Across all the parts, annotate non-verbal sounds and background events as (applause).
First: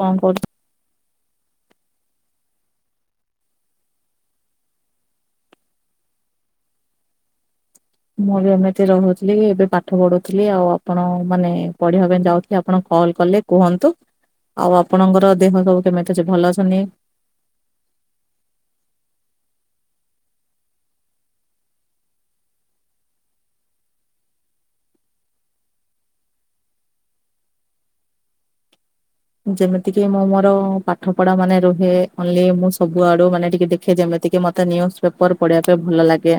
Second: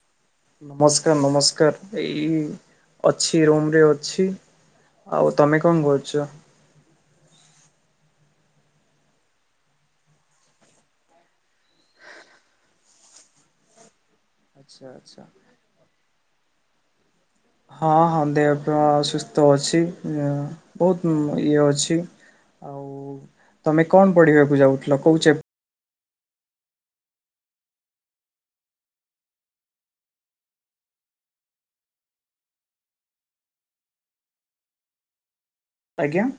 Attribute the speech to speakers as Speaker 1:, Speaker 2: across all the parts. Speaker 1: କଣ କରୁଚୁ
Speaker 2: ନମସ୍କାର ନମସ୍କାର ଏଇ ଅଛି ରୁମ ରେ ଅଛି। ଆଉ ତମେ କଣ କରୁଛ?
Speaker 1: ମୁଁ ବି ଏମିତି ରହୁଥିଲି ଏବେ ପାଠ ପଢୁଥିଲି ଆଉ ଆପଣ ମାନେ ପଢ଼ିବା ପାଇଁ ଯାଉଥିଲି ଆପଣ କଲ କଲେ କୁହନ୍ତୁ ଆଉ
Speaker 2: ଆଚ୍ଛା ଆଚ୍ଛା।
Speaker 1: ଆପଣଙ୍କର ଦେହ ସବୁ କେମିତି ଅଛି ଭଲ ଅଛନ୍ତି?
Speaker 2: ହଁ ହଁ ଦେହ ସୁସ୍ଥ ଅଛି ବହୁତ ଇଏ ଅଛି। ଆଉ ତମେ କଣ ପଢ଼ିବାକୁ ଯାଉଥିଲ କୋଉଁ ଚାପ
Speaker 1: ଯେମିତିକି ମୁଁ ମୋର ପାଠ ପଢ଼ା ମାନେ ରୁହେ ଅନଲାଇନ ରେ ସବୁଆଡ଼େ ମାନେ ଟିକେ ଦେଖେ ଯେମିତି ତିକି ମତେ ନିୟୁଜ ପେପର ପଢ଼ିବା ପାଇଁ ଭଲ
Speaker 2: ଆଜ୍ଞା।
Speaker 1: ଲାଗେ।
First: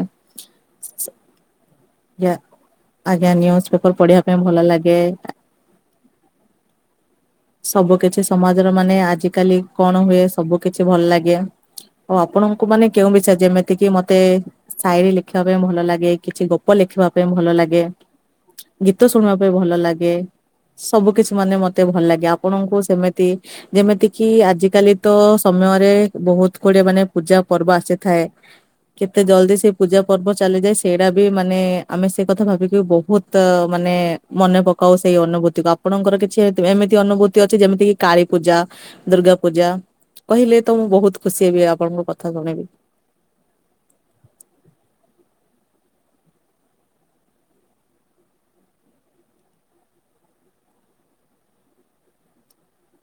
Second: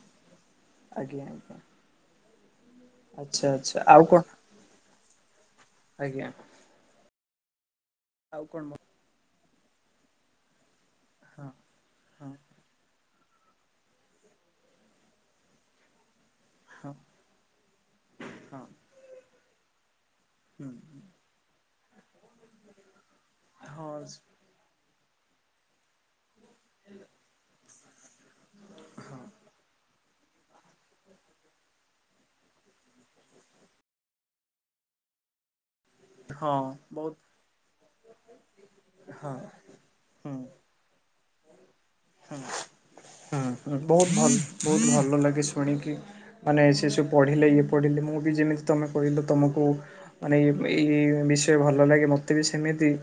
Speaker 2: ଆଜ୍ଞା ଆଜ୍ଞା।
Speaker 1: ଆଜ୍ଞା
Speaker 2: ଆଚ୍ଛା
Speaker 1: ନିୟୁଜ
Speaker 2: ଆଚ୍ଛା
Speaker 1: ପେପର
Speaker 2: ଆଉ
Speaker 1: ପଢ଼ିବା
Speaker 2: କଣ
Speaker 1: ପାଇଁ ଭଲ ଲାଗେ।
Speaker 2: ଆଜ୍ଞା
Speaker 1: ସବୁ କିଛି
Speaker 2: ଆଉ କଣ
Speaker 1: ସମାଜର ମାନେ ଆଜିକାଲି କଣ ହୁଏ ସବୁ କି କିଛି ଭଲ ଲାଗିବା।
Speaker 2: ହଁ
Speaker 1: ଆଉ
Speaker 2: ହଁ
Speaker 1: ଆପଣଙ୍କୁ ମାନେ କେଉଁ ବି ଯେମିତି କିି ମତେ ସାଇରୀ ଲେଖିବାକୁ ପାଇଁ ଭଲ ଲାଗେ। କିଛି ଗପ
Speaker 2: ହଁ
Speaker 1: ଲେଖିବା ପାଇଁ ଭଲ ଲାଗେ। ଗୀତ ଶୁଣିବା ପାଇଁ ଭଲ ଲାଗେ। ସବୁ କିଛି ମାନେ ମତେ ଭଲ ଲାଗେ ଆପଣଙ୍କୁ ସେମିତି ଯେମିତି
Speaker 2: ହଁ।
Speaker 1: କିି ଆଜିକାଲି ତ ସମୟରେ ବହୁତ ଗୁଡିଏ ମାନେ ପୂଜା ପର୍ବ ଆସିଥାଏ। କେତେ ଜଲଦି ସେ ପୂଜା ପର୍ବ ଚାଲିଯାଏ ସେଇଟା ବି ମାନେ ଆମେ ସେ କଥା ଭାବିକି ବହୁତ ମା ମାନେ ମନେ ପକାଉ ସେଇ ଅନୁଭୂତିକୁ ଆପଣଙ୍କର
Speaker 2: ହଁ
Speaker 1: କିଛି
Speaker 2: ହଁ
Speaker 1: ଏମିତି
Speaker 2: ବହୁତ
Speaker 1: ଅନୁଭୂତି ଅଛି ଯେମିତି କିି କାଳୀବପୂଜା,
Speaker 2: ହଁ
Speaker 1: ଦୁର୍ଗା ପୂଜା କହିଲେ ତ ମୁଁ ବହୁତ ଖୁସି ହେବି। ଆ
Speaker 2: ହଁ ହଁ ବହୁତ ଭଲ ବହୁତ ଭଲ ଲାଗେ ଶୁଣିକି ମାନେ ସେ ସବୁ ପଢିଲେ ଇଏ ପଢିଲେ ମୁଁ ବି ଯେମିତି ତମେ କହିଲ ତମକୁ ମାନେ ଇ ଏଇ ବିଷୟ ଭଲ ଲାଗେ। ମୋତେ ବି ସେମିତି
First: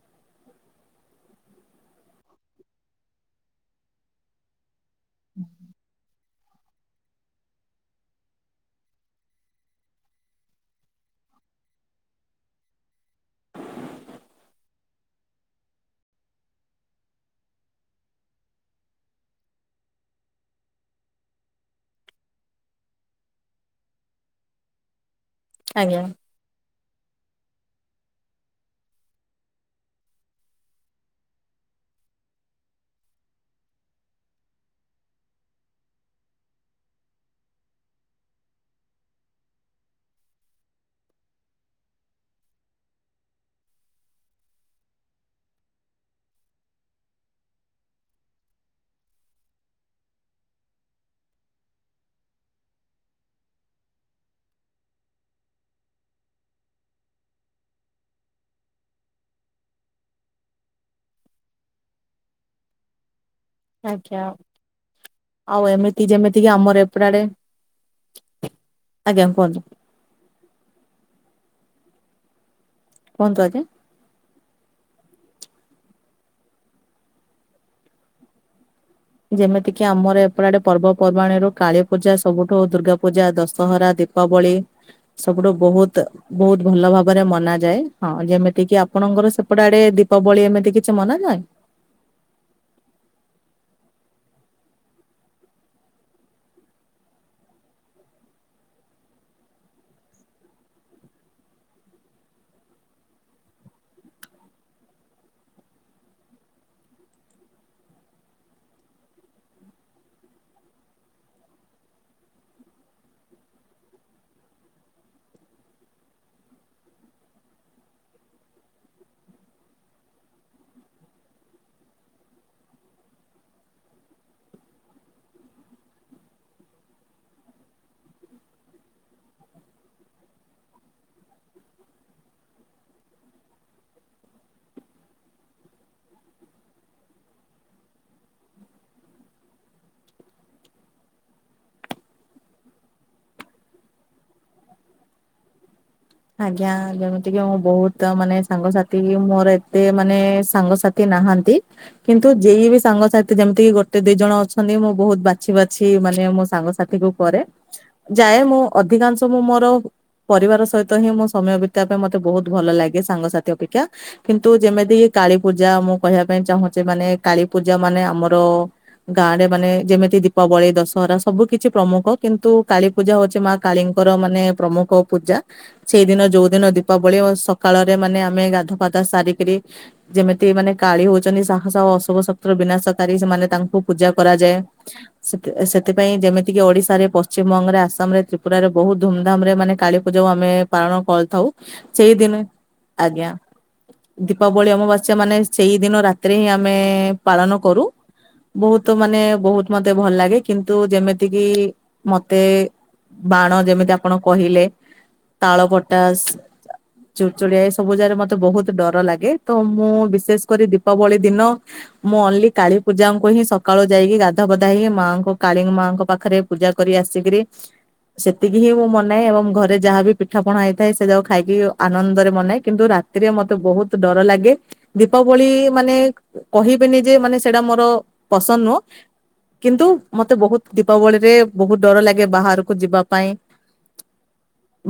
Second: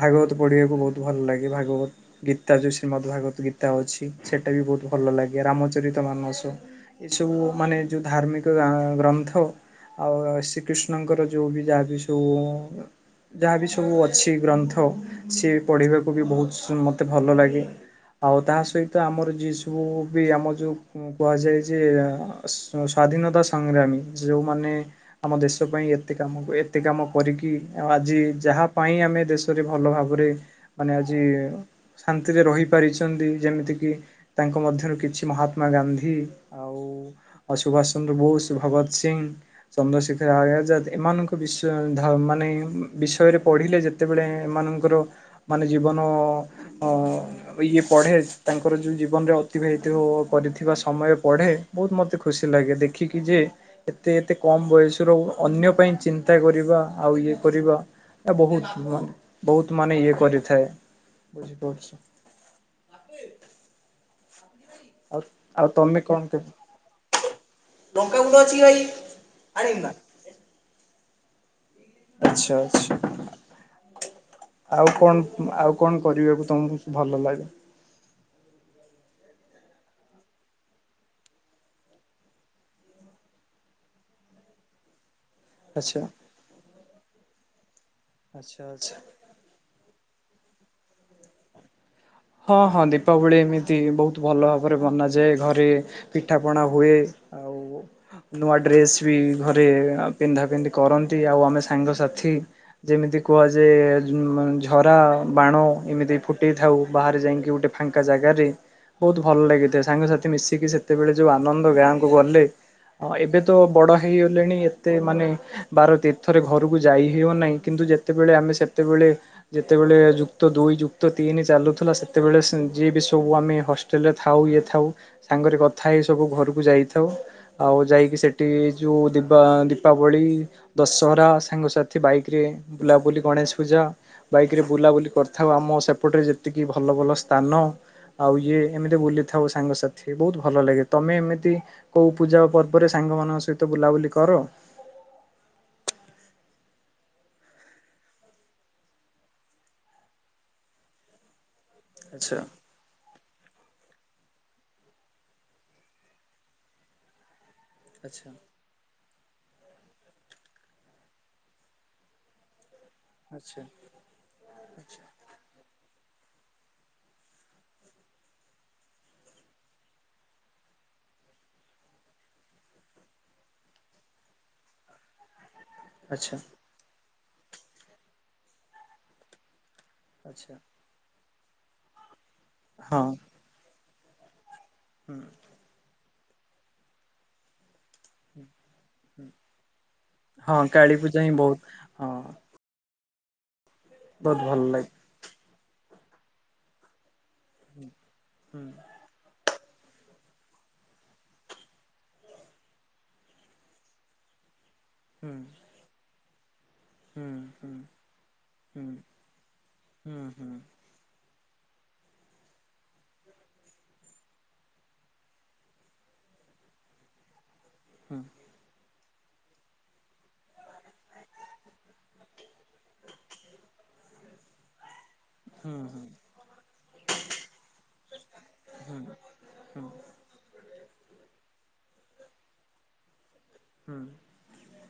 Speaker 2: ଭାଗବତ ପଢ଼ିବାକୁ ବହୁତ ଭଲ ଲାଗେ। ଭାଗବତ ଗୀତା ଯୋଉ ଶ୍ରୀମଦ୍ ଭାଗବତ ଗୀତା ଅଛି ସେଟା ବି ବହୁତ ଭଲ ଲାଗେ। ରାମଚରିତ ମାନସ୍ ଏସବୁ ମାନେ ଯୋଉ ଧାର୍ମିକ ଗ୍ରନ୍ଥ ଆଉ ଶ୍ରୀକୃଷ୍ଣଙ୍କର ଯୋଉ ବି ଯାହା ବି ସବୁ ଯାହା ବିି ସବୁ ଅଛି ଗ୍ରନ୍ଥ ସିଏ ପଢ଼ିବାକୁ ବି ବହୁତ ମୋତେ ଭଲ ଲାଗେ। ଆଉ ତା ସହିତ ଆମର ସବୁ ବି ଆମର ଯୋଉ କୁହାଯାଏ ଯେ ସ୍ଵାଧୀନ ସ୍ୱାଧିନତା ସଂଗ୍ରାମୀ ଯୋଉମାନେ ଆମ ଦେଶ ପାଇଁ
Speaker 1: ଆଜ୍ଞା।
Speaker 2: ଏତେ କାମକୁ ଏତେ କାମ କରିକି ଆଉ ଆଜି ଯାହା ପାଇଁ ଆମେ ଦେଶରେ ଭଲ ଭାବରେ ମାନେ ଆଜି ଶାନ୍ତିରେ ରହିପାରିଚି। ଯେମିତି କି ତାଙ୍କ ମଧ୍ୟରୁ କିଛି ମହାତ୍ମା ଗାନ୍ଧୀ ଆଉ ସୁଭାଷ ଚନ ବୋଷ ଭଗତ ସିଂହ, ଚନ୍ଦ୍ରଶେଖର ଆୟାଜାଦ ଏମାନଙ୍କ ବି ମାନେ ବିଷୟରେ ପଢ଼ିଲେ ଯେତେବେଳେ ଏମାନଙ୍କର ମାନେ ଜୀବନ ଅ ଇଏ ପଢ଼େ ତାଙ୍କର ଯେଉଁ ଜୀବନରେ ଅତିବାହିତ କରିଥିବା ସମୟ ପଢ଼େ। ବହୁତ ମତେ ଖୁସି ଲାଗେ। ଦେଖିକି ଯେ ଏତେ ଏତେ କମ ବୟସ ରୁ ଅନ୍ୟ ପାଇଁ ଚିନ୍ତା କରିବା ଆଉ ଇଏ କରିବା ବହୁତ ବହୁତ ମାନେ ଇଏ କରିଥାଏ। ବୁଝିପାରୁଛି। ବାପି।
Speaker 1: ଆଜ୍ଞା, ଆଉ ଏମିତି ଯେମିତି କି ଆମର ଏପଟ ଆଡେ
Speaker 2: ଲଙ୍କା ଗୁଣ୍ଡ ଅଛି ଭାଇ, ଆଣିବି ନା।
Speaker 1: (inaudible)
Speaker 2: ଆଚ୍ଛା ଆ
Speaker 1: କୁହନ୍ତୁ ଆଜ୍ଞା।
Speaker 2: ଆଉ କଣ ଆଉ କଣ କରିବାକୁ ତମକୁ ଭଲ ଲାଗେ?
Speaker 1: ଯେମିତି କିି ଆମର ଏପଟ ଆଡେ ପର୍ବପର୍ବାଣୀ ରୁ କାଳୀ ପୂଜା ସବୁଠୁ ଦୁର୍ଗା ପୂଜା, ଦଶହରା ଦୀପାବଳି। ସବୁଠୁ
Speaker 2: ଆଚ୍ଛା
Speaker 1: ବହୁତ ବହୁତ ଭଲ ଭାବରେ ମନା ଯାଏ। ହଁ
Speaker 2: ଆଚ୍ଛା
Speaker 1: ଯେମିତି କିି
Speaker 2: ଆଚ୍ଛା।
Speaker 1: ଆପଣଙ୍କର ସେପଟେ ଆଡେ ଦୀ ଦୀପାବଳି ଏମିତି କିଛି ମନା ନାହିଁ।
Speaker 2: ହଁ ହଁ ଦୀପାବଳି ଏମିତି ବହୁତ ଭଲ ଭାବରେ ବନାଯାଏ। ଘରେ ପିଠା ପଣା ହୁଏ। ଆଉ। (inaudible) ନୂଆ ଡ୍ରେସ ବି ଘରେ ପିନ୍ଧା ପିନ୍ଧି କରନ୍ତି। ଆଉ ଆମେ ସାଙ୍ଗସାଥି ଯେମିତି କୁହାଯାହା ଝରା ବାଣ ଏମିତି ଫୁଟେଇଥାଉ। ବାହାରେ ଯାଇକି ଗୋଟେ ଫାଙ୍କା ଜାଗାରେ। ବହୁତ ଭଲ ଲାଗିଥାଏ। ସାଙ୍ଗସାଥି ମିଶିକି ସେତେବେଳେ ଯୋଉ ଆନନ୍ଦ ଗାଁକୁ ଗଲେ। ହଁ ଏବେ ତ ବଡ ହେଇଗଲେଣି ଏତେ ମାନେ ବାର ତୀର୍ଥରେ ଘରକୁ ଯାଇ ହେଉ ନାହିଁ। କିନ୍ତୁ ଯେତେବେଳେ ଆମେ ସେତେବେଳେ ଯେତେବେଳେ ଯୁକ୍ତ ଦୁଇ ଯୁକ୍ତ ତିନି ଚାଲୁ ଥିଲା ସେତବେଳେ ଯିଏ ବି ସବୁ ଆମେ ହଷ୍ଟେଲ ରେ ଥାଉ ଇଏ ଥାଉ ସାଙ୍ଗରେ କଥା ହେଇ ସବୁ ଘରକୁ ଯାଇ ଥାଉ। ଆଉ ଯାଇକି ସେଠି ଯୋଉ ଦୀପା ଦୀପାବଳି ଦଶହରା ସାଙ୍ଗସା ବାଇକ୍ ରେ ବୁଲାବୁଲି ଗଣେଶ ପୂଜା ବାଇକ୍ ରେ ବୁଲାବୁଲି କରିଥାଉ ଆମ ସେପଟରେ ତିକି ଭଲ ଭଲ ସ୍ଥାନ ଆଉ ଇଏ ଏମିତି ବୁଲିଥାଉ ସାଙ୍ଗସାଥି ବହୁତ ଭଲ ଲାଗେ। ତମେ ଏମିତି ତି କୋଉ ପୂଜା ପର୍ବରେ ସାଙ୍ଗମାନଙ୍କ ସହ ବୁଲାବୁଲି କର?
Speaker 1: (unintelligible) ଆଜ୍ଞା ଯେମିତି କି ମୁଁ ବହୁତ ମାନେ ସାଙ୍ଗସାଥି ମୋର ଏତେ ମାନେ ସାଙ୍ଗସାଥି ନାହାନ୍ତି କିନ୍ତୁ
Speaker 2: ଆଚ୍ଛା
Speaker 1: ଯେ ବି ସାଙ୍ଗସାଥି ଯେମିତି ଗୋଟାଏ ଗୋଟେ ଦି ଜଣ ଅଛନ୍ତି ମୁଁ ବହୁତ ବାଛି ବାଛି ମାନେ ମୋ ସାଙ୍ଗସାଥି କୁ କରେ।
Speaker 2: ଆଚ୍ଛା
Speaker 1: ଯାଏ ମୁଁ ଅଧିକାଂଶ ମୁଁ ମୋର ପରିବାର ସହି ତ ହିଁ ମୋ ସମୟ ବିତେଇଡବା ପାଇଁ ମତେ ବହୁତ ଭଲ ଲାଗେ। ସାଙ୍ଗସାଥି
Speaker 2: ଆଚ୍ଛା
Speaker 1: ଅପେକ୍ଷା କିନ୍ତୁ ଯେମିତି କାଳୀ ପୂଜା ମୁଁ କହିବା ପାଇଁ ଚାହୁଁଛେ ମାନେ କାଳୀ ପୂଜା ମାନେ ଆମର ଗାଁ ରେ ମାନେ ଯେମିତି ଦୀପାବଳି ଦଶହରା ସବୁ କିିଛି ପ୍ରମୁଖ କିନ୍ତୁ କା ପୂଜା ହଉଛି ମା କାଳୀ ଙ୍କର ମାନେ ପ୍ରମୁଖ ପୂଜା। ସେଇଦିନ
Speaker 2: ଆଚ୍ଛା ଆଚ୍ଛା।
Speaker 1: ଯୋଉ ଦିନ ଦୀପାବଳି ସକାଳରେ ମାନେ ଆମେ ଗାଧୁଆ ପାଧୁଆ ସାରିକରି ଯେମିତି
Speaker 2: ଆଚ୍ଛା
Speaker 1: ମାନେ କାଳି ହଉଛନ୍ତି ସାହସ ଆଉ ଅଶୁଭ ଶକ୍ତିର
Speaker 2: ହଁ
Speaker 1: ବିନାଶକାରୀ ସେମାନେ ତାଙ୍କୁ ପୂଜା କରାଯାଏ
Speaker 2: ହୁଁ
Speaker 1: ସେଥିପାଇଁ ଯେମିତିକି ଓଡିଶାରେ ପଶ୍ଚିମବଙ୍ଗରେ ଆସାମରେ ପୁରାରେ ବହୁତ ଧୁମଧାମ ରେ ମାନେ କାଳୀ ପୂଜା ଆମେ
Speaker 2: ହଁ କାଳୀ
Speaker 1: ପାଳନ
Speaker 2: ପୂଜା ହିଁ
Speaker 1: କରିଥାଉ
Speaker 2: ବହୁତ ହଁ
Speaker 1: ସେଇ ଦିନେ ଆଜ୍ଞା
Speaker 2: ବହୁତ ଭଲ
Speaker 1: ଦୀପାବଳି
Speaker 2: ଲାଗେ।
Speaker 1: ଅମବାସ୍ୟା ମାନେ ସେଇ ଦିନ ରାତିରେ ହିଁ ଆମେ ପାଳନ କରୁ
Speaker 2: ହୁଁ
Speaker 1: ବହୁତ ମାନେ ବହୁତ ମତେ ଭଲ ଲାଗେ କିନ୍ତୁ ଯେମିତି କିି ମତେ ବାଣ ଯେମିତି ଆପଣ କହିଲେ ତାଳ
Speaker 2: ହୁଁ
Speaker 1: ପଟା ଚୁଚୁଳିଆ
Speaker 2: ହୁଁ
Speaker 1: ଏ ସବୁ ଯାଗାରେ ମତେ ବହୁତ
Speaker 2: ହୁଁ
Speaker 1: ଡର ଲାଗେ ତ ମୁଁ
Speaker 2: ହୁଁ
Speaker 1: ବିଶେଷ
Speaker 2: ହୁଁ
Speaker 1: କରି ଦୀପାବଳି ଦିନ ମୁଁ ଅନଲି କାଳୀ ପୂଜାଙ୍କୁ ହିଁ ସକାଳୁ ଯାଇକି ଗାଧୁଆ ପାଧୁଆ ହେଇକି ମାଙ୍କ କାଳି ମାଆଙ୍କ ପାଖରେ ପୂଜା ପୂଜା କରି ଆସିକିରି
Speaker 2: ହୁଁ
Speaker 1: ସେତିକି ହିଁ ମୁଁ ମନାଏ ଏବଂ ଘରେ ରେ ଯାହାବି ପିଠା ପଣା ହେଇଥାଏ ସେ ଯାଉ ଖାଇକି ଆନନ୍ଦରେ ମନାଏ କିନ୍ତୁ ରାତିରେ ମତେ ବହୁତ ଡର ଲାଗେ। ଦୀପାବଳି
Speaker 2: ହୁଁ
Speaker 1: ମାନେ
Speaker 2: ହୁଁ
Speaker 1: କହିବେନି ଯେ ମାନେ ସେଇଟା ମୋର ପସନ୍ଦ ନୁହଁ କିନ୍ତୁ ମତେ ବହୁତ ଦୀପାବଳି ରେ ବହୁତ ଡର ଲାଗେ ବାହାରକୁ ଯିବା ପାଇଁ।
Speaker 2: ହୁଁ।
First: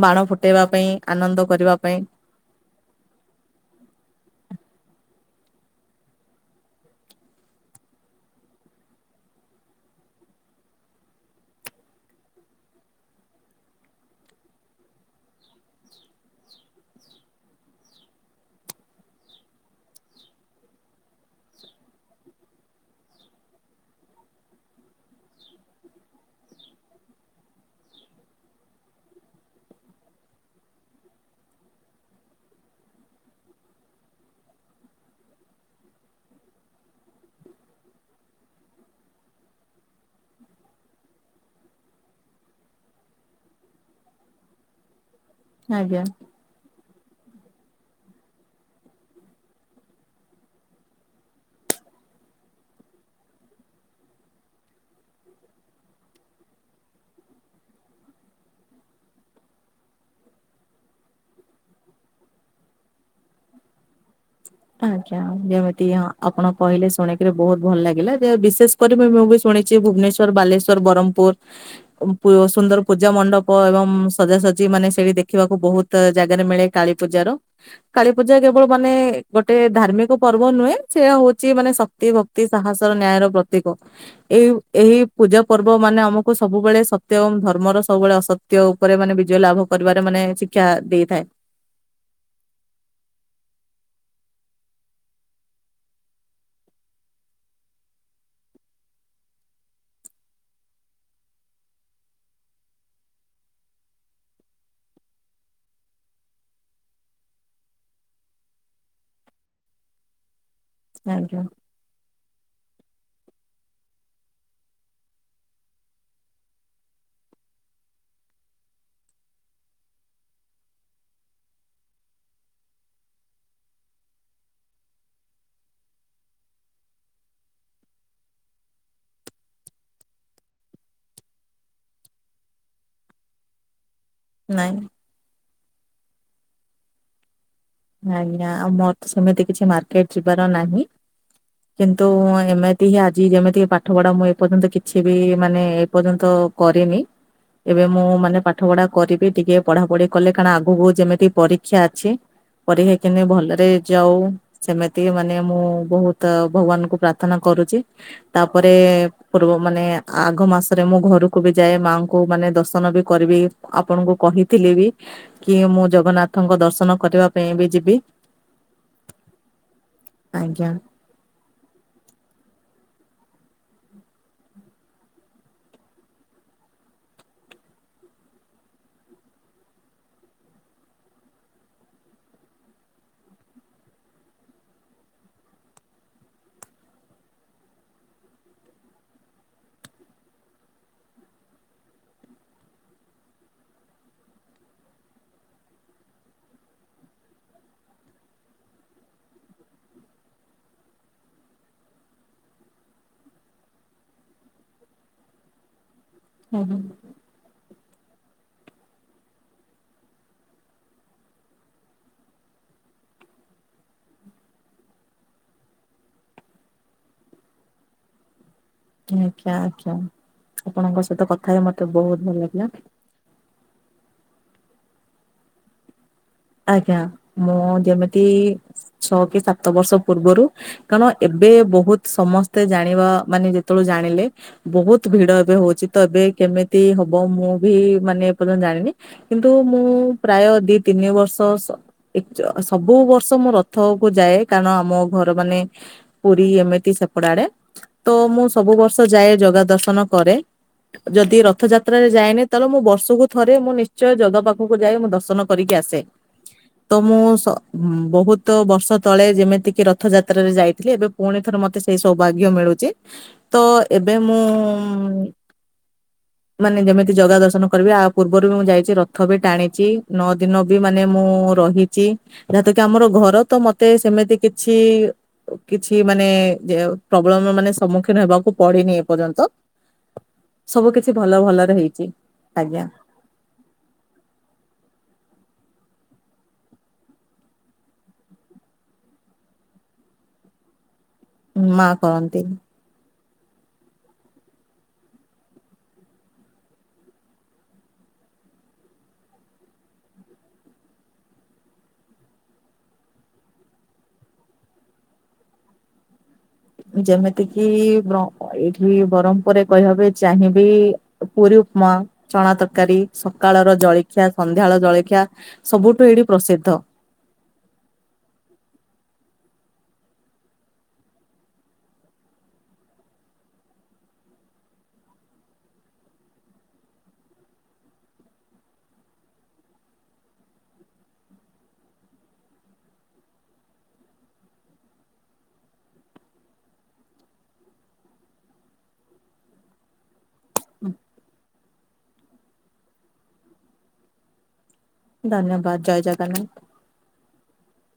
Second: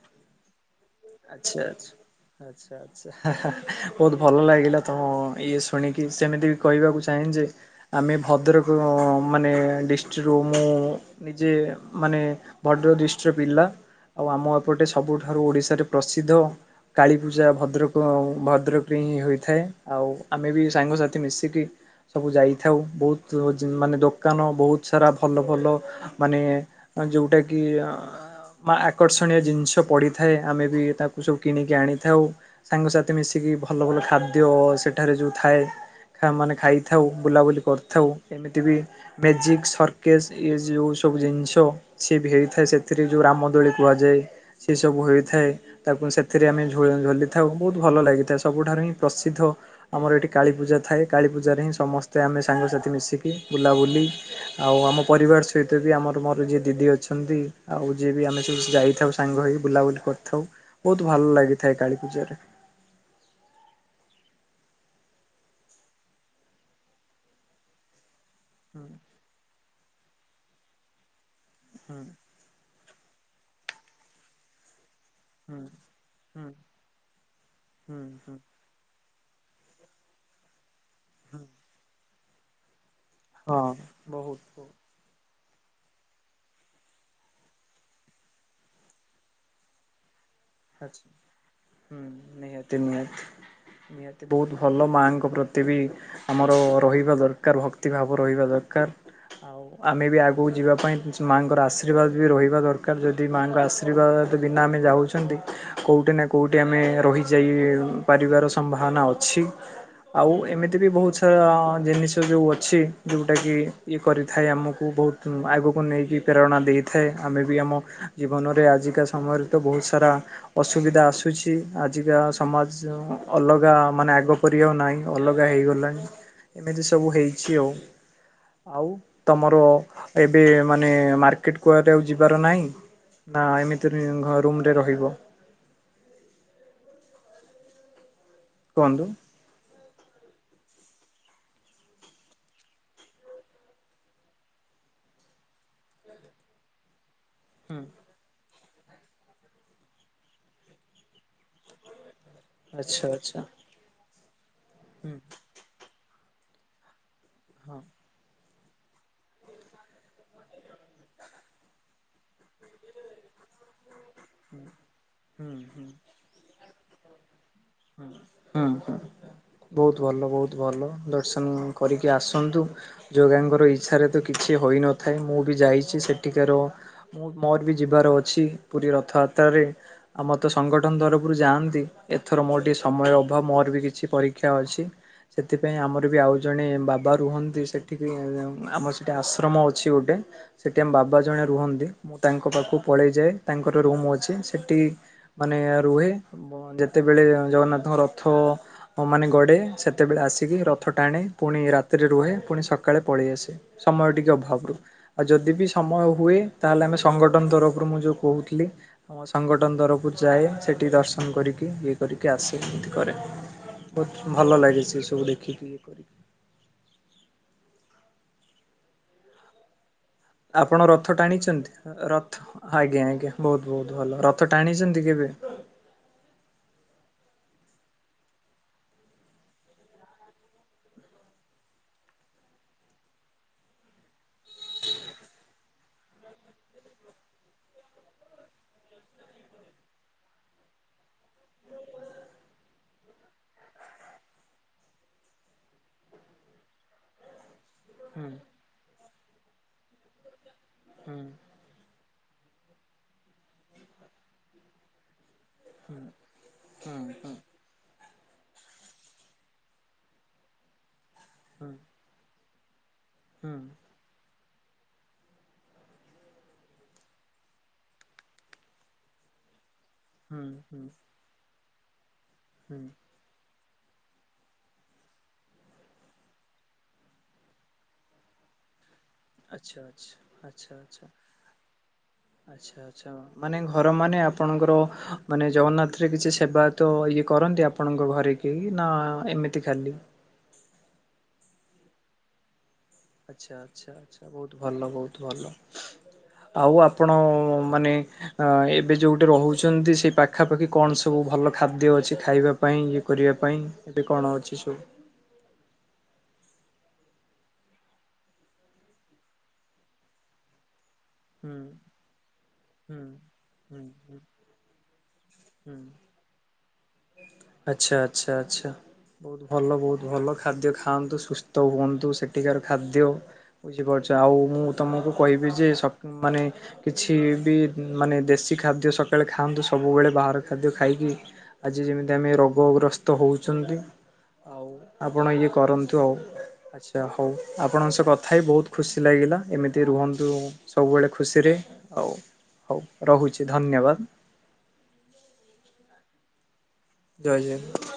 Speaker 1: ବାଣ ଫୁଟେଇବା ପାଇଁ ଆନନ୍ଦ
Speaker 2: ଆଛା
Speaker 1: କରିବା ପାଇଁ
Speaker 2: ଆଛା ଆଛା ଆଛା ବହୁତ ଭଲ ଲାଗିଲା ତମ ଇଏ ଶୁଣିକି ସେମିତି ବି କହିବାକୁ ଚାହେଁ ଯେ ଆମେ ଭଦ୍ରକ ମାନେ ଡିଷ୍ଟ୍ରିକ୍ଟରୁ ମୁଁ ନିଜେ ମାନେ ଭଦ୍ରକ୍ ଡିଷ୍ଟିକ୍ ର ପିଲା ଆଉ ଆମ ଏପଟେ ସବୁଠାରୁ ଓଡିଶାରେ ପ୍ରସିଦ୍ଧ କାଳୀପୂଜା ଭଦ୍ରକ ଭଦ୍ରକରେ ହିଁ ହୋଇଥାଏ। ଆଉ ଆମେ ବି ସାଙ୍ଗସାଥି ମିଶିକି ସବୁ ଯାଇଥାଉ ବହୁତ ମାନେ ଦୋକାନ ବହୁତ ସାରା ଭଲ ଭଲ ଭଲ ମାନେ ଯୋଉଟା କି ଆକର୍ଷଣୀୟ ଜିନିଷ ପଡିଥାଏ। ଆମେ ବି ତାକୁ ସବୁ କିଣିକି ଆଣିଥାଉ ସାଙ୍ଗସଥି ମିଶିକି କି ଭଲ ଭଲ ଖାଦ୍ୟ ସେଠାରେ ଯେଉଁ ଥାଏ ମାନେ ଖାଇଥାଉ ବୁଲାବୁଲି କରିଥାଉ। ଏମିତି ବି ମେଜିକ ସର୍କେସ୍ ଇଏ ଯୋଉ ସବୁ ଜିନିଷ ସିଏବି ହେଇଥାଏ ସେଥିରେ ଯୋଉ ରାମ ଦୋଳି କୁହାଯାଏ। ସେ ସବୁ ହେ ଥାଏ
Speaker 1: ଆଜ୍ଞା।
Speaker 2: ତାକୁ ସେଥିରେ ଆମେ ଝ ଝୁଲି ଥାଉ ବହୁତ ଭଲ ଲାଗିଥାଏ ସବୁଠାରୁ ହିଁ ପ୍ରସିଦ୍ଧ ଆମର ଏଠି କାଳୀପୂଜା ଥାଏ। କାଳୀପୂଜାରେ ହିଁ ସମସ୍ତେ ଆମେ ସାଙ୍ଗସାଥି ମିଶିକି ବୁଲାବୁଲି ଆଉ ଆମ ପରିବାର ସହିତ ବି ଆମର ମୋର ଯିଏ ଦିଦି ଅଛନ୍ତି। ଆଉ ଯିଏ ବି ଆମେ ସେ ଯାଇଥାଉ ସାଙ୍ଗ ହେଇ ବୁଲାବୁଲି ବୁଲି କରିଥାଉ। ବହୁତ ଭଲ ଲାଗିଥାଏ କାଳୀ ପୂଜାରେ।
Speaker 1: (inaudible) ଆଜ୍ଞା ଯେମିତି ହଁ ଆପଣ କହିଲେ ଶୁଣିକିରି ବହୁତ ଭଲ ଲାଗିଲା ଯେ ବିଶେଷ
Speaker 2: ହୁଁ
Speaker 1: କରି ମୁ ମୁ ଶୁଣିଛି ଭୁବନେଶ୍ଵର ବାଲେଶ୍ଵର ବ୍ରହ୍ମପୁର ସୁନ୍ଦର ପୂଜା ମଣ୍ଡପ ଏବଂ ସଜାସଜି ମାନେ ସେଇଠି ଦେଖିବାକୁ
Speaker 2: ହୁଁ
Speaker 1: ବହୁତ ଜାଗାରେ
Speaker 2: ହୁଁ
Speaker 1: ମିଳେ କାଳୀପୂଜାର
Speaker 2: ହୁଁ
Speaker 1: କାଳୀପୂଜା
Speaker 2: ହୁଁ
Speaker 1: କେବଳ ମାନେ ଗୋଟେ ଧାର୍ମିକ ପର୍ବ ନୁହେଁ ସେ
Speaker 2: ହୁଁ
Speaker 1: ହଉଛି ମାନେ ଶକ୍ତି ଭକ୍ତି ସାହସ ନ୍ୟାୟର ପ୍ରତୀକ
Speaker 2: ହଁ
Speaker 1: ଏ
Speaker 2: ବହୁତ
Speaker 1: ଏହି ପୂଜା ପର୍ବ ମାନେ ଆମକୁ ସବୁବେଳେ ସତ୍ୟ ଏବଂ ଧର୍ମର ସବୁବେଳେ ଅସତ୍ୟ ଉପରେ ମାନେ ବିଜୟ ଲାଭ କରିବାରେ ମାନେ ଶିକ୍ଷା ଦେଇଥାଏ
Speaker 2: ଆଛା ହୁଁ ନିହାତି ନିହାତି ନିତି ବହୁତ ଭଲ ମାଆଙ୍କ ପ୍ରତି ବି ଆମର ରହିବା ଦରକାର ଭକ୍ତି ଭାବ ରହିବା ଦରକାର। ଆଉ ଆମେ ବି ଆଗକୁ ଯିବା ପାଇଁ ଛି ମାଆଙ୍କର ଆଶୀର୍ବାଦ ବି ରହିବା ଦରକାର ଯଦି ମାଆଙ୍କ ଆଶୀର୍ବାଦ ଯଦି ବିନା ଆମେ ଯାଉଛନ୍ତି କୋଉଠି ନା କୋଉଠି ଆମେ ରହିଯାଇ ପାରିବାର ସମ୍ଭାବନା ଅଛି। ଆଉ ଏମିତି ବି ବହୁତ
Speaker 1: ଆଜ୍ଞା
Speaker 2: ସାରା ଜିନିଷ ଯୋଉ ଅ ଅଛି ଯୋଉଟା କିି ଇଏ କରିଥାଏ ଆମକୁ ବହୁତ ଆଗକୁ ନେଇକି ପ୍ରେରଣା ଦେଇଥାଏ ଆମେ ବି ଆମ ଜୀବନରେ ଆଜିକା ସମୟରେ ତ ବହୁତ ସାରା ଅସୁବିଧା ଆସୁଛି ଆଜିକା ସମାଜ ଅଲଗା ମାନେ ଆଗ ପରି ଆଉ ନାହିଁ ଅଲଗା ହେଇଗଲାଣି ଏମିତି ସବୁ ହେଇଛି ଆଉ। ଆଉ ତମର ଏବେ ମାନେ ମାର୍କେଟ କୁଆଡେ ଆଉ ଯିବାର ନାହିଁ? ନା ଏମିତି ଘ୍ ରୁମ ରେ
Speaker 1: ନାଇଁ
Speaker 2: ରହିବ?
Speaker 1: ଆଜ୍ଞା ଆଉ ମୋର
Speaker 2: କୁହନ୍ତୁ?
Speaker 1: ତ ସେମିତି କିଛି ମାର୍କେଟ ଯିବାର ନାହିଁ। କିନ୍ତୁ ଏମିତି ହିଁ ଆଜି ଯେମିତି ପାଠ ପଢା ମୁଁ ଏପର୍ଯ୍ୟନ୍ତ କିଛି ବି ମାନେ ଏ ପର୍ଯ୍ୟନ୍ତ କରେନି
Speaker 2: ହୁଁ
Speaker 1: ଏବେ ମୁଁ ମାନେ ପା ପାଠ ପଢା କରିବି ଟିକେ ପଢା ପଢି କଲେ କାରଣ ଆଗକୁ ଯେମିତି ପରୀକ୍ଷା ଅଛି। ପର
Speaker 2: ଆଚ୍ଛା
Speaker 1: ହେକିନି
Speaker 2: ଆଚ୍ଛା
Speaker 1: ଭଲରେ ଯାଉ ସେମିତି
Speaker 2: ହୁଁ
Speaker 1: ମାନେ ମୁଁ ବହୁତ ଭଗବାନଙ୍କୁ ପ୍ରା ପ୍ରଥନା
Speaker 2: ହଁ
Speaker 1: କରୁଛି। ତାପରେ ପୂର୍ବ ମାନେ ଆଘ ମାସରେ ମୁଁ ଘରକୁ ବି ଯାଏ ମାଆଙ୍କୁ ମାନେ ଦର୍ଶନ ବି କରିବି। ଆପଣଙ୍କୁ କହିଥିଲି ବି
Speaker 2: ହୁଁ
Speaker 1: କି ମୁଁ ଜଗନ୍ନାଥଙ୍କ ଦର୍ଶନ କରିବା ପାଇଁ ବି ଯିବି
Speaker 2: ହଁ ହଁ ହଁ। ବହୁତ ଭଲ, ବହୁତ
Speaker 1: ଆଜ୍ଞା।
Speaker 2: ଭଲ, ଦର୍ଶନ କରିକି ଆସନ୍ତୁ। ଜଗାଙ୍କର ଇଚ୍ଛାରେ ତ କିଛି ହୋଇନଥାଏ, ମୁଁ ବି ଯାଇଛି ସେଠିକାର ମୁଁ ମୋର ବି ଯିବାର ଅଛି ପୁରୀ ରଥଯାତ୍ରାରେ ଆମର ତ ସଂଗଠନ ତରଫରୁ ଯାଆନ୍ତି, ଏ ଏଥର ମୋର ଟିକେ ସମୟ ଅଭାବ ମୋର ବି କିଛି ପରୀକ୍ଷା ଅଛି। ସେଥିପାଇଁ ଆମର ବି ଆଉ ଜଣେ ବାବା ରୁହନ୍ତି ସେଠିବି ଆମର ସେଠି ଆଶ୍ରମ ଅଛି ଗୋଟେ। ସେଠି ଆମ ବାବା ଜଣେ ରୁହନ୍ତି ମୁଁ ତାଙ୍କ ପାଖକୁ ପଳେଇ ଯାଏ, ତାଙ୍କର ରୁମ ଅଛି, ସେଠି ମାନେ ରୁହେ ବ ଯେ ଯେତେବେଳେ ଜଗନ୍ନାଥଙ୍କ ରଥ ମାନେ ଗଡ଼େ ସେତେବେଳେ ଆସିକି ରଥ ଟାଣେ ପୁଣି ରାତି ସେଥିରେ ରୁହେ ପୁଣି ସକାଳେ ପଳେଇ ଆସେ, ସମୟ ଟିକେ ଅଭାବରୁ ଆଉ ଯଦି ବି ସମୟ ହୁଏ
Speaker 1: ହୁଁ ହୁଁ
Speaker 2: ତାହେଲେ ଆମେ ସଂଗଠନ ତରଫ ଫୁରୁ ମୁଁ ଯୋଉ କହୁଥିଲି ଆମ ସଂଗଠନ ତରଫରୁ ଯାଏ ସେଠି ଦର୍ଶନ କରିକି ଇଏ କରିକି ଆସି ଏମିତି କରେ। ବହୁତ ଭଲ ଲାଗେ ସେ ସବୁ ଦେଖିକି ଇଏ କରିକି।
Speaker 1: ଆଜ୍ଞା ଆଜ୍ଞା।
Speaker 2: ଆପଣ
Speaker 1: ଆପଣଙ୍କ
Speaker 2: ରଥ
Speaker 1: ସହିତ କଥା ହେଇ ମତେ
Speaker 2: ଟାଣିଛନ୍ତି
Speaker 1: ବହୁତ ଭଲ
Speaker 2: ରଥ
Speaker 1: ଲାଗିଲା
Speaker 2: ଆଜ୍ଞା ଆଜ୍ଞା ବହୁତ। ବହୁତ ଭଲ ରଥ ଟାଣିଛନ୍ତି କେବେ?
Speaker 1: ଆଜ୍ଞା ମୁଁ ଯେମିତି ଛଅ କି ସାତ ବର୍ଷ ପୂର୍ବରୁ କାରଣ ଏବେ ବହୁତ ସମସ୍ତେ ଜାଣିବା ମାନେ ଯେତେବେଳେ ଜାଣିଲେ ବହୁତ ଭିଡ ଏବେ ହଉଛି ତ ଏବେ କେମିତି ହବ ମୁଁ ବି ମାନେ ଏ ପର୍ଯ୍ୟନ୍ତ ଜାଣିନି। କିନ୍ତୁ ମୁଁ ପ୍ରାୟ ଦି ତିନି ବର୍ଷ ତ୍ ସ ଏ ସବୁ ବର୍ଷ ମୁଁ ରଥ କୁ ଯାଏ କାରଣ ଆମ ଘର ମାନେ ପୁ ଏମିତି ସେପଡ଼ାଡେ ତ
Speaker 2: ହୁଁ
Speaker 1: ମୁଁ ସବୁ ବର୍ଷ ଯାଏ ଜଗା ଦର୍ଶନ କରେ,
Speaker 2: ହୁଁ
Speaker 1: ଯଦି ରଥ ଯାତ୍ରାରେ ଯାଏନି ତେଳେ ମୁଁ ବର୍ଷକୁ ଥରେ ମୁଁ ନିଶ୍ଚୟ ଜଗା ପାଖକୁ ଯାଇ ମୁଁ ଦର୍ଶନ କରିକି ଆସେ। ତ
Speaker 2: ହୁଁ
Speaker 1: ମୁଁ
Speaker 2: ହୁଁ
Speaker 1: ସ ବହୁତ ବର୍ଷ ତଳେ ଯେମିତିକି ରଥଯାତ୍ରାରେ ଯାଇଥିଲି ଏବେ ପୁଣି ଥରେ
Speaker 2: ହୁଁ
Speaker 1: ମତେ ସେଇ ସୌଭାଗ୍ୟ ମିଳୁଛି,
Speaker 2: ହୁଁ
Speaker 1: ତ ଏବେ ମୁଁ ମାନେ ଯେମିତି ଜଗା ଦର୍ଶନ କରିବି, ଆ ପୂର୍ବରୁ ବି ମୁଁ ଯାଇଛି ରଥ ବି ଟାଣିଛି, ନଅ
Speaker 2: ହୁଁ
Speaker 1: ଦିନ ବି
Speaker 2: ହୁଁ
Speaker 1: ମାନେ ମୁଁ ରହିଛି ଯାହାତ କି
Speaker 2: ହୁଁ
Speaker 1: ଆମର ଘର ତ ମତେ ସେମିତି କିଛି କିଛି ମାନେ ଏ ପ୍ରୋବ୍ଲେମ ମାନେ ସମ୍ମୁଖୀନ ହେବାକୁ ପଡନି ଏ ତ
Speaker 2: ଆଚ୍ଛା ଆଚ୍ଛା ଆଚ୍ଛା
Speaker 1: ସବୁ
Speaker 2: ଆଚ୍ଛା।
Speaker 1: କିଛି ଭଲ ଭଲରେ ହେଇ
Speaker 2: ଆଚ୍ଛା ଆଚ୍ଛା ମାନେ ଘର ମାନେ ଆପଣଙ୍କର। ମାନେ ଜଗନ୍ନାଥରେ କିଛି ସେବା ତ ଇଏ କରନ୍ତି ଆପଣଙ୍କ ଘରେ କେହି ନା ଏମିତି ଖାଲି?
Speaker 1: ମା କରନ୍ତିନି।
Speaker 2: ଆଚ୍ଛା ଆଚ୍ଛା ଆଚ୍ଛା ବହୁତ ଭଲ ବହୁତ ଭଲ। ଆଉ ଆପଣ ମାନେ ଅ ଏବେ ଯୋଉଠି ରହୁଛନ୍ତି ସେଇ ପାଖାପାଖି କଣ ସବୁ ଭଲ ଖାଦ୍ୟ ଅଛି ଖାଇବା ପାଇଁ ଇଏ କରିବା ପାଇଁ ଏବେ କଣ ଅଛି ସବୁ?
Speaker 1: ହ ଯେମିତି କିି ବ୍ର ଅ ଏଇଠି ବ୍ରହ୍ମପୁରରେ କହିବାକୁ ଏ ଚାହିଁବି।
Speaker 2: ହୁଁ
Speaker 1: ପୁରି ଉପମା। ଚଣା ତରକାରୀ
Speaker 2: ହୁଁ
Speaker 1: ସକାଳର
Speaker 2: ହୁଁ ହୁଁ
Speaker 1: ଜଳିଖିଆ ସନ୍ଧ୍ୟା ବେଳ ଜଳିଖିଆ
Speaker 2: ହୁଁ।
Speaker 1: ସବୁଠୁ ଏଇଠି ପ୍ରସିଦ୍ଧ।
Speaker 2: ଆଚ୍ଛା ଆଚ୍ଛା ଆଚ୍ଛା। ବହୁତ ଭଲ ବହୁତ ଭଲ ଖାଦ୍ୟ ଖାଆନ୍ତୁ ସୁସ୍ଥ ହୁଅନ୍ତୁ ସେଠିକାର ଖାଦ୍ୟ ବୁଝିପାରୁଛ ଆ ଆଉ ମୁଁ ତମକୁ କହିବି ଯେ ସ କ ମାନେ କିଛି ବି ଉଁ ମାନେ ଦେଶୀ ଖାଦ୍ୟ ସକାଳେ। ଖାଆନ୍ତୁ ସବୁବେଳେ ବାହାର ଖାଦ୍ୟ ଖାଇକି। ଆଜି ଯେମିତି ଆମେ ରୋଗଗ୍ରସ୍ତ ହଉଛନ୍ତି। ଆଉ ଆପଣ ଇଏ କରନ୍ତୁ ଆଉ ଆଚ୍ଛା ହଉ ଆପଣଙ୍କ ସହ କଥା ହେଇ ବହୁତ ଖୁସି ଲାଗିଲା। ଏମିତି ରୁହନ୍ତୁ ସବୁବେଳେ ଖୁସିରେ ଆଉ। ହଉ ରହୁଛି ଧନ୍ୟବାଦ।
Speaker 1: ଧନ୍ୟବାଦ ଜୟ ଜଗନ୍ନାଥ।
Speaker 2: ଜୟ ଜଗନ୍ନାଥ।